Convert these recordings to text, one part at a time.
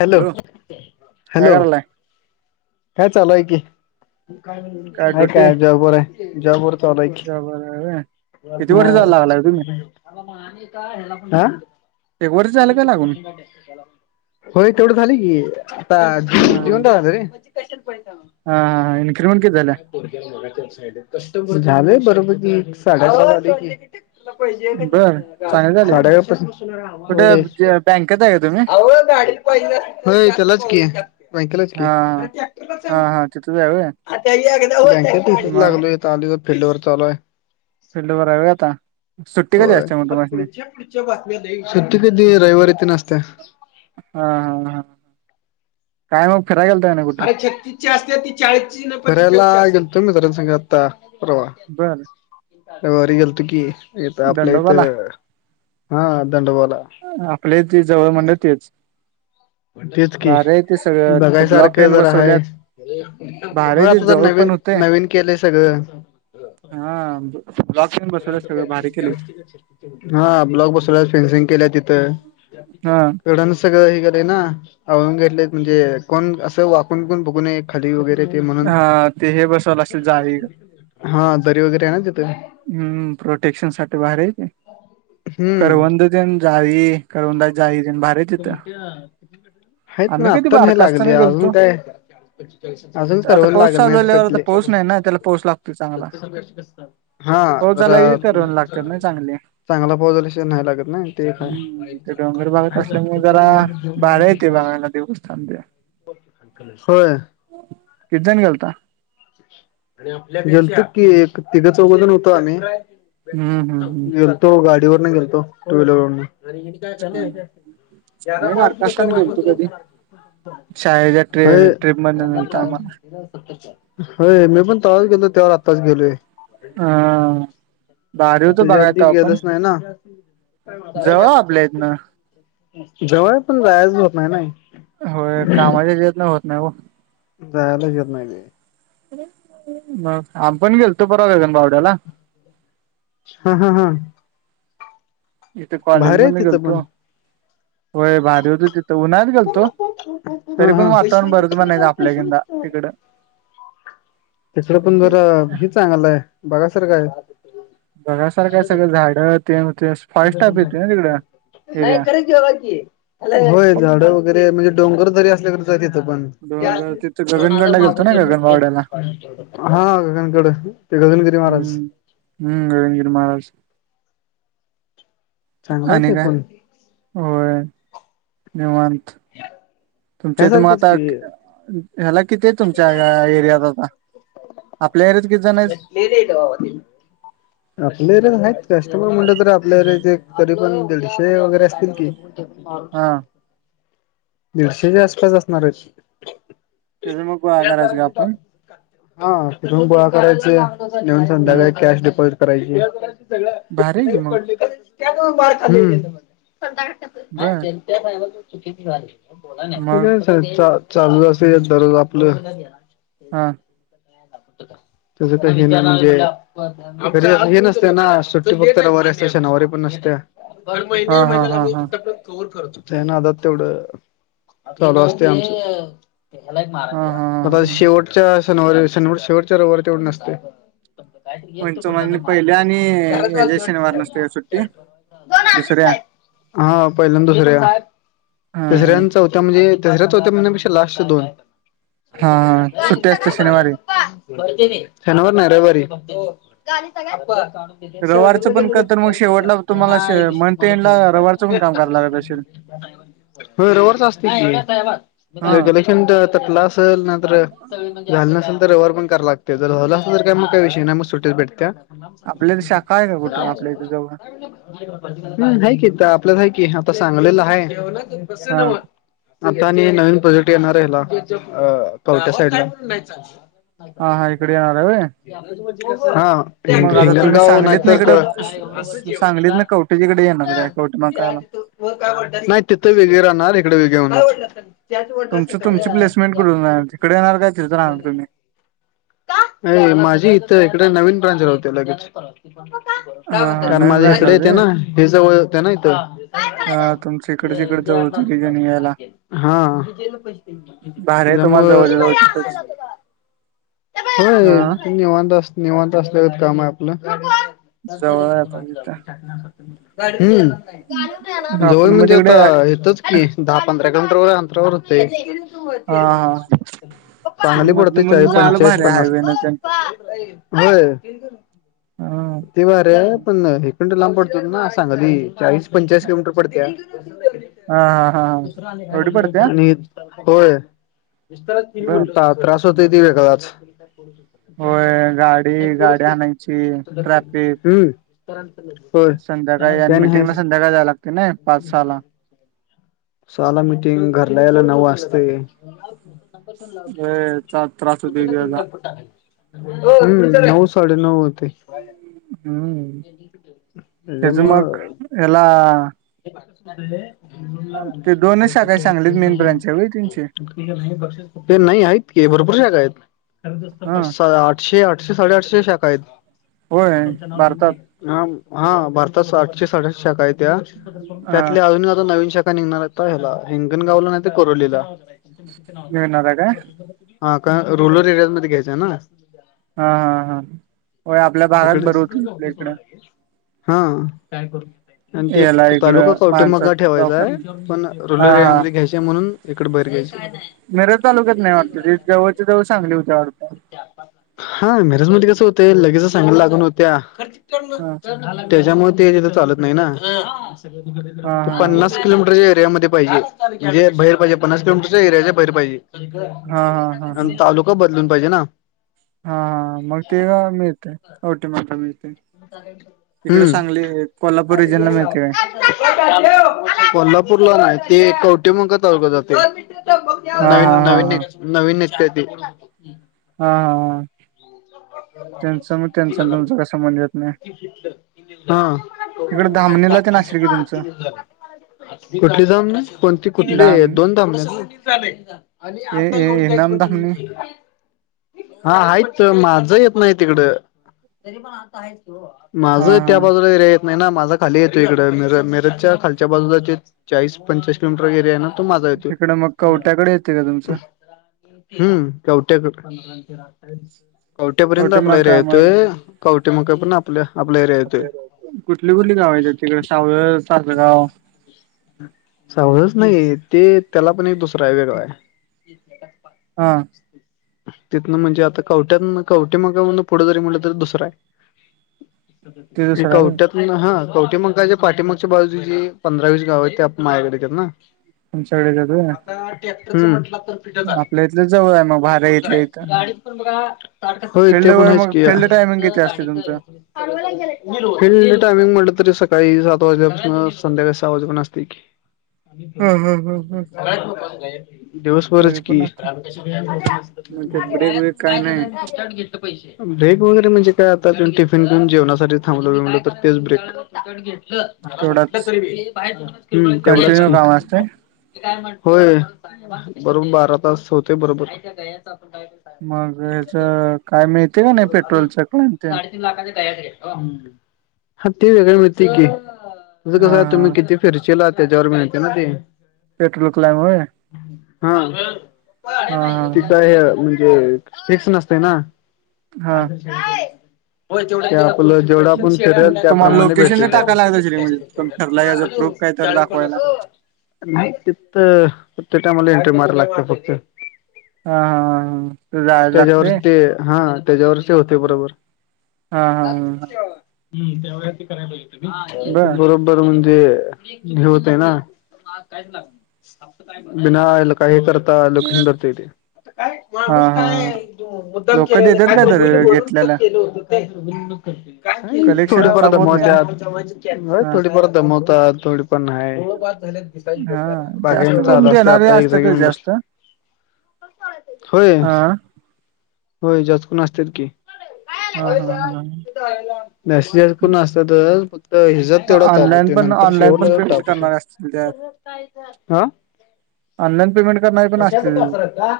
Hello काय hello. करायलाय काय चालू हाय की. आहे काय? जॉब वर आहे, जॉबवरच आलोय की. झोपलाय होय. हो, आ? एक वर्ष झालं अनेक का दिस लागून महि त्याला. होय तेवढं झाली की, आता ज हा जीवत झाल रे. [unintelligible] हा हा इन्क्रीमेंट किती झाल्या झालय बरं पैकी, साडेअकरा झाले की. बर चांगले झाले [unintelligible] कुठे होय. बँकेत आहे का तुम्ही होय त्यालाच की, बँकेलाच हा की. बँकेत हा हा तिथंच आहे होय हितच मग लागलोय. आलोय फील्डवर चालूय. फिल्डवर हाय होय आता, सुट्टी कधी होय असत्या मग तुमासनी? सुट्टी कधी रविवारी तेन असत्या. हा हा हा. काय मग फिराय गेल फिरायला गेलतो मित्रासंग आता‌ परवा. बर. वारी गेलतो की इथं आपल्या दंडोबाला इथं हा दंडबोला. [unintelligible] ती जवळ म्हणलं तेच तेच की भारी आहे ते सगळं तिथं ब्लॉक बघायसारखं तेन जरा हाय. बसवल्यात भारी होय आहे ते आता जरा जवळ पण नवीन होतंय नवीन केलंय सगळं. हा ब्लॉक तेन बसवल्यात सगळ भारी की. हा ब्लॉक बसला फेनसिंग केल्या तिथ. हा सगळं हे ना आळून घेतले म्हणजे कोण असं वाकून कोण बघून खाली वगैरे. म्हणून हा ते हे बसवलं असेल जाळी हा दरी वगैरे आहे ना तिथे. हम्म. प्रोटेक्शन साठी भारी आहे की हम्म करवंद. तेन जाळी करवंदाच्या जाळी तेन भारी हाईत. हाईत ना कधी आत्ता नाही बारका लागली. असताना गेलतो. अजून काय अजूनच आता करवंद पाऊस लागल चालू नाही झाल्यावर आता त्यातले. पाऊस नाही ना त्याला पाऊस लागतोय चांगला. हा पाऊस जरा झाला की करवंद लागतात ना चांगले. चांगला पाऊस झाल्याशिवाय नाही लागत ना ते एक आहे. हम्म ते डोंगर भागात असल्यामुळे जरा भारी आहे ते बघायला देवस्थान ते. होय. किती जण गेलता? गेलत की एक तिघ चौघ जण होतो आम्ही. हम्म हम्म हम्म तो गाडीवरन गेलतो टू व्हीलर वर्ण हम्म. आम्ही बारका असताना गेलतो कधी शाळेच्या ट्रि [inaudible] व्हय. ट्रिप मधन नेलतं होय मी पण तवाच गेलो त्यावर आत्ताच गेलोय. आम्हाला. अ भारी होतं त्याच्या बघाय आधी तवा पण गेलच नाही ना. जवळ आपल्या इथनं. जवळ पण जायचं होत नाही नाय. होय कामाच्या ह्याच्यातन होत नाही ओ. जायला येत नाही हे‌. मग आपण गेलतो परवा गगनबावड्याला. हा हा हा. इथे कॉलेज भारी आहे माधना तिथं पण गेलतो वय भारी होतो तिथं उन्ह गेलतो तरी हा पण हा वातावरण बरच म्हणायचं आपल्याकेंदा तिकड. तिकड पण जरा हि चांगलं आहे बघासारखं आहे. बघसारखं सगळं झाडं ते ते फॉई सटाप येते ना तिकडं एरिया. होय झाड वगैरे म्हणजे डोंगर दरी असल्यागतच हाय तिथं पण. डोंगर तिथं दोनजार गगनगडला गेलतो मागून ना घेतो गगनबावड्याला हा गगनकड. हम्म हम्म निरंजन महाराज. चांगला आहे आणि ते काय पण होय निवांत. तुमच्या इथं म ह्यासारखेच आता की ह्याला किती आहे तुमच्या एरियात आता आपल्या एरियात किती जण आहेत. [inaudible] [inaudible] आपल्या एरियात आहेत कस्टमर म्हणलं तर आपल्या एरियात एक तरी पण दीडशे वगैरे असतील की. [inaudible] हा दीडशेच्या आसपास असणारेत. त्याच मग गोळा करायचं का आपण हा तिथून गोळा करायच, नवीन हम्म. संध्याकाळी कॅश डिपॉजिट करायची. भारी आहे की मग हम्म. बर काय मग चालू अस दररोज आपलं. हां. तुझं ते हे म्हणजे री हे नसते ना सुट्टी फक्त रवारी असल्या शनिवारी पण नसत्या. हर हा महिने हा महिन्याला हा आम्ही हा फक्त त्या नादात तेवढं चालू असते आमचं. हा हा आ हा शेवटच्या शनिवारी शनिवारी शेवटच्या रविवारी तेवढं नसते. [inaudible] पंच म्हणजे पहिल्या आणि ह्याच्या शनिवार नसते का सुट्टी दुसऱ्या हा पहिल्यांद दुसऱ्या हा तिसऱ्या चौथ त्या म्हणजे तर्याच चौथ्या म्हणजे कशा लास्ट च्या दोन. हा सुट्टी असते शनिवारी शनिवार नाही रविवारी. रविवारचं पण का तर मग शेवटला तुम्हाला मंथ एंडला रविवारचं पण काम करायला लागत असेल [unintelligible] हो रविवारची असते हा की, फंड तटला असलं, नाही तर झालं नसलं. रविवारी पण करा लागते जर झालं असल तर काय मग काही विषय नाही मग सुट्टीच भेटत्या. आपल्या शाखा आहे का कुठं आपल्याथ जवळ. हम आहे कि आपल्या आहे कि आता सांगलीला आहे. हा आता आणि नवीन प्रोजेक्ट येणार आहे ह्याला कवठे साईडला. हा हा.. इकडे येणार आहेे होय. हा. मग आता हिंगन तुम्ही गाव नाही सांगलीत ना तर, इकडं सांगलीत ना कवटेच्या इकडे येणार काय कवटे महांकाळला नाही तिथं वेगळे राहणार, हिकडं वेगळी होणार. तुमचं तुमची प्लेसमेंट कुट होणार, तिकडे येणार का तिथं राहणार तुम्ही. कां. अ माझी इथं, इकड नवीन ब्रांच राहते लगेच. हा हा कारण नवीन माझे राहिला इकडे येत ना हि जवळ होते ना इथं हा तुमच इकडच इकडे जवळ [unintelligible] यायला. हा. भारी आहे तुम्हाला, त्यामुळं जवळच्या जवळ तिथंच. हा हो निवांत स निवांत, असल्यागत काम आहे आपलं. जवळ आहे पण तिथं हम. जवळ आपण मग म्हणजे तिकडे आता हा हितच, कि दहा पंधरा किलोमीटर व अंतरावर होतंय. हा तू सांगली मधन पडते मधन चाळीस, जायला पंचाळीस भारी आहे पन्नास. हायवे न तेन होय. हा ते भारी पण हिकडं न लांब पडतो ना, सांगली चाळीस. पंचेचाळीस किलोमीटर पडत्या. हा हा हा हा. एवढी पडत्या आणि होय बर त्रास होतय ते वेगळाच. होय गाडी गाडी आणायची ट्रॅफिक हम्म. होय. संध्याकाळी त्याने हे मिटिंगला संध्याकाळी जायला लागतय ना पाच सहाला. सहाला मिटिंग, घरला यायला नऊ वाजतय. लय चा [unintelligible] त्रास होतोय त्याचा टाकाल. हम्म. नऊ साडेनऊ होते. हम्. हेच मग हेला. हे पाच का दिले. ते दोनच शाखा सांगलीत मेन ब्रांच हाय होय. नाही आहेत की, भरपूर शाखा आहेत सात आठ. हा शे आठशे, आठशे, साडेआठशे शाखा आहेत. होय भारतात हा हा भारतात आठशे साठष्ट शाखा आहेत. त्या हा त्यातल्या अजूनही अजून नवीन शाखा निघणार आहेत. हिंगणगावला नाही तर कोरलीला. मिळणार आहे काय हा का, रुरल एरियाज मध्ये घ्यायचं आहे ना. हा हा हा. होय आपल्या भागात इकडे बरं होत इथल्या इकडं. हा आणि ते याला तालुका इकडं माणसा कवठेमहांकाळ ठेवायचा लोकात आहे पण हा रूलर एरिया हा मध्ये घ्यायचे म्हणून इकडे बाहेर घ्यायचे. मिरज तालुक्यात नाही वाटत जवळच्या जवळ सांगली होत्या वाटत. हा मिरज मध्ये कस होते लगेचच सांगली लागून होत्या. हा त्याच्यामुळे ते तिथं चालत नाही ना, हा ते हा पन्नास किलोमीटरच्या एरियाध्ये पाहिेजे, म्हणजे भैर पाहिजे. पन्नास किलोमीरच्या एरियाच्या बाहेर पाहिजे. हा हा हा हा आणि तालुका बदलून पाहिजे ना? हा हा, मग ते गाव मिळते, [unintelligible] मिळते. इकडं हम्म सांगली कोल्हापूर रिजन ला मिळतंय काय. कोल्हापूरला नाही ते कवठेमहांकाळ तालुक्यात जाते. हा हा नवीन हा नवीन नवीन निगत्या ती. हा हा त्यांच मग त्यांच तुमचं संबंध येत नाही इकडे [unintelligible] धामणीला ते अठराशे नाशिल की तुमचं तीन [unintelligible] कुठली जाम ने कोणती कुठलीय धाम दोन थांबल्यात. आणि ए आता एवढं ए द्यायचं नाम म्हणजं धामणी मी [unintelligible] हा आहेच माझ येत नाही तिकडं हा माझं त्या हा बाजूला येरया नाही ना माझा खाली येतोय इकडं मीर मिरच्या खालच्या बाजूलाचे चाळीस पंचेचाळीस किलोमीटर एरिया आहे ना तु माजा येतो. तिकडं मग कवट्याकडे येते का तुमचं हम्म कवट्या. [unintelligible] कवट्यापर्यंत कवटे आपला एरिया मकामड येतोय कवट्या म का आप ना आपल्या आपल्या एरिया येतोय. कुठली कुठली गाव आहेत तिकडे सावळ तासगाव साहवच नाही आहे ते त्याला पण एक दुसरा आहे वेगळा आहे. हां. तिथनं म्हणजे आता कवठ्यात कवटे मग म्हण पुढे जरी म्हटलं तरी दुसरा आहे. ते दुसरं आहे कवट्या हा कवटीमकाच्या पाठीमागच्या बाजु जे पंधरावीस गाव आहे ते मा ह्यकडे येतातना. [unintelligible] हम. आपल्या इथलं जवळ आहे मग भारी इथल्या इथं. होय फिल्ड ते पण वर हेच मग की. फिल्ड टायमिंग किती असते तुमचं फिल्ड टायमिंग म्हटलं तरी सकाळी सात वाजल्यापासून संध्याकाळी सहा वाजे पण असते की. [inaudible] हम हम हम हम दिवसभरच तरी की. पण असते. मग त्यात ब्रेक ब्रेक काय नाही ब्रेक वगैरे म्हणजे काय आता. [unintelligible] जेवणासाठी थांबलेले म्हणलं तर तेच ब्रेक. तेवढाच हं तेवढंच कंटिन्यू की. काम असते होय बरोबर बारा तास होते बरोबर. मग याचं काय माहिती काय मिळते का नाही पेट्रोल च कलांट ते वेगळ मिळ की तिचं कस हा आहे तुम्ही हा किती फीरचीला त्याच्यावर मिळते ना ते. पेट्रोल क्लाइम होय हा हा तिचा हे. फिक्स नसते न हा हा ते आपलं जेवढा आपण फिरेल तुम्हाला त्याप्रमाणे लोकेशन भेटेल टाकायला लागत असेल की म्हणजे तुम्ही ठरलाय याचा प्रूफ काय तर चाळीस पण दाखवायला. [unintelligible] [inaudible] [unintelligible] एन्ट्री मारायला लागत फक्त हा हा हा तर जायला त्याज्या वर लागतंय ते हा त्याज्यावरचे होते बरोबर. हा हा हा ते बर बरो तर म्हणजे हे होतेय ना. बिना आईला काहि करता लोकेशन धरता येते. आता काय हा माणूस हा काय हा मुद्दाम लोक केलेलं देतात काय तर बुल बोलून तर घेतल्याला केलं होत. [unintelligible] बिनु कर [unintelligible] कलेक्शनला थोडीफार ताप होत दमव नाही ना. त्यात हा थोडीफार दमवतात थोडीफार नाही. हा बाकी जास्त करून चालू देणारे आता एक असते जागी तर येऊन बसलो जास्त. होय. हा होय जास्त करून असतात की. [inaudible] हा. नसेज कोण असतात फक्त हिजत तेवढा ताप ऑनलाईन होते पण नंतर ऑनलाईन पण शेवटला पेमेंट ताप होतो करणार असतील त्यात. हा. ऑनलाईन पेमेंट करणारे पण कशाच असतील कासरत का.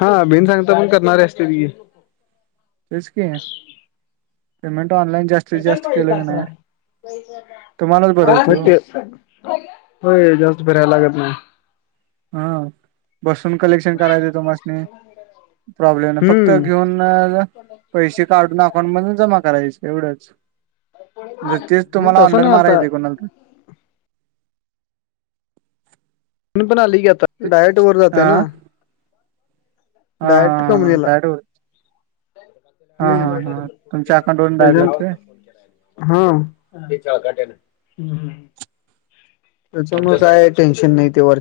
हा बीन सांगता पण करणारे असतात की तेच की पेमेंट ऑनलाईन ज्यास् [unintelligible] तुम्हालाच बरं होतंय ओ होय जास्त फिरायला लागत नाही. हा बसून कलेक्शन कराय देतो तुम्हासनी प्रॉब्लेम नाही फक्त हम्म घेऊन पैसे काढून अकाउंट मधून जमा करायच एवढंच. ज तेच नाही तुम्हाला तसं ऑनलाईन नाही आता मारायच कोणाला तर. मी पण आलोय की आता, ते डायरेक्ट वर जातंय हा ना. हा हा हा डायरेक्ट डायरेक्ट कमानीला. हा हा हा हम्म. तुमच्या अकाउंट वरून डायरेक्ट [unintelligible] जातोय हा हम्म हम्म. त्याचमुळे काय टेन्शन नाही ते वर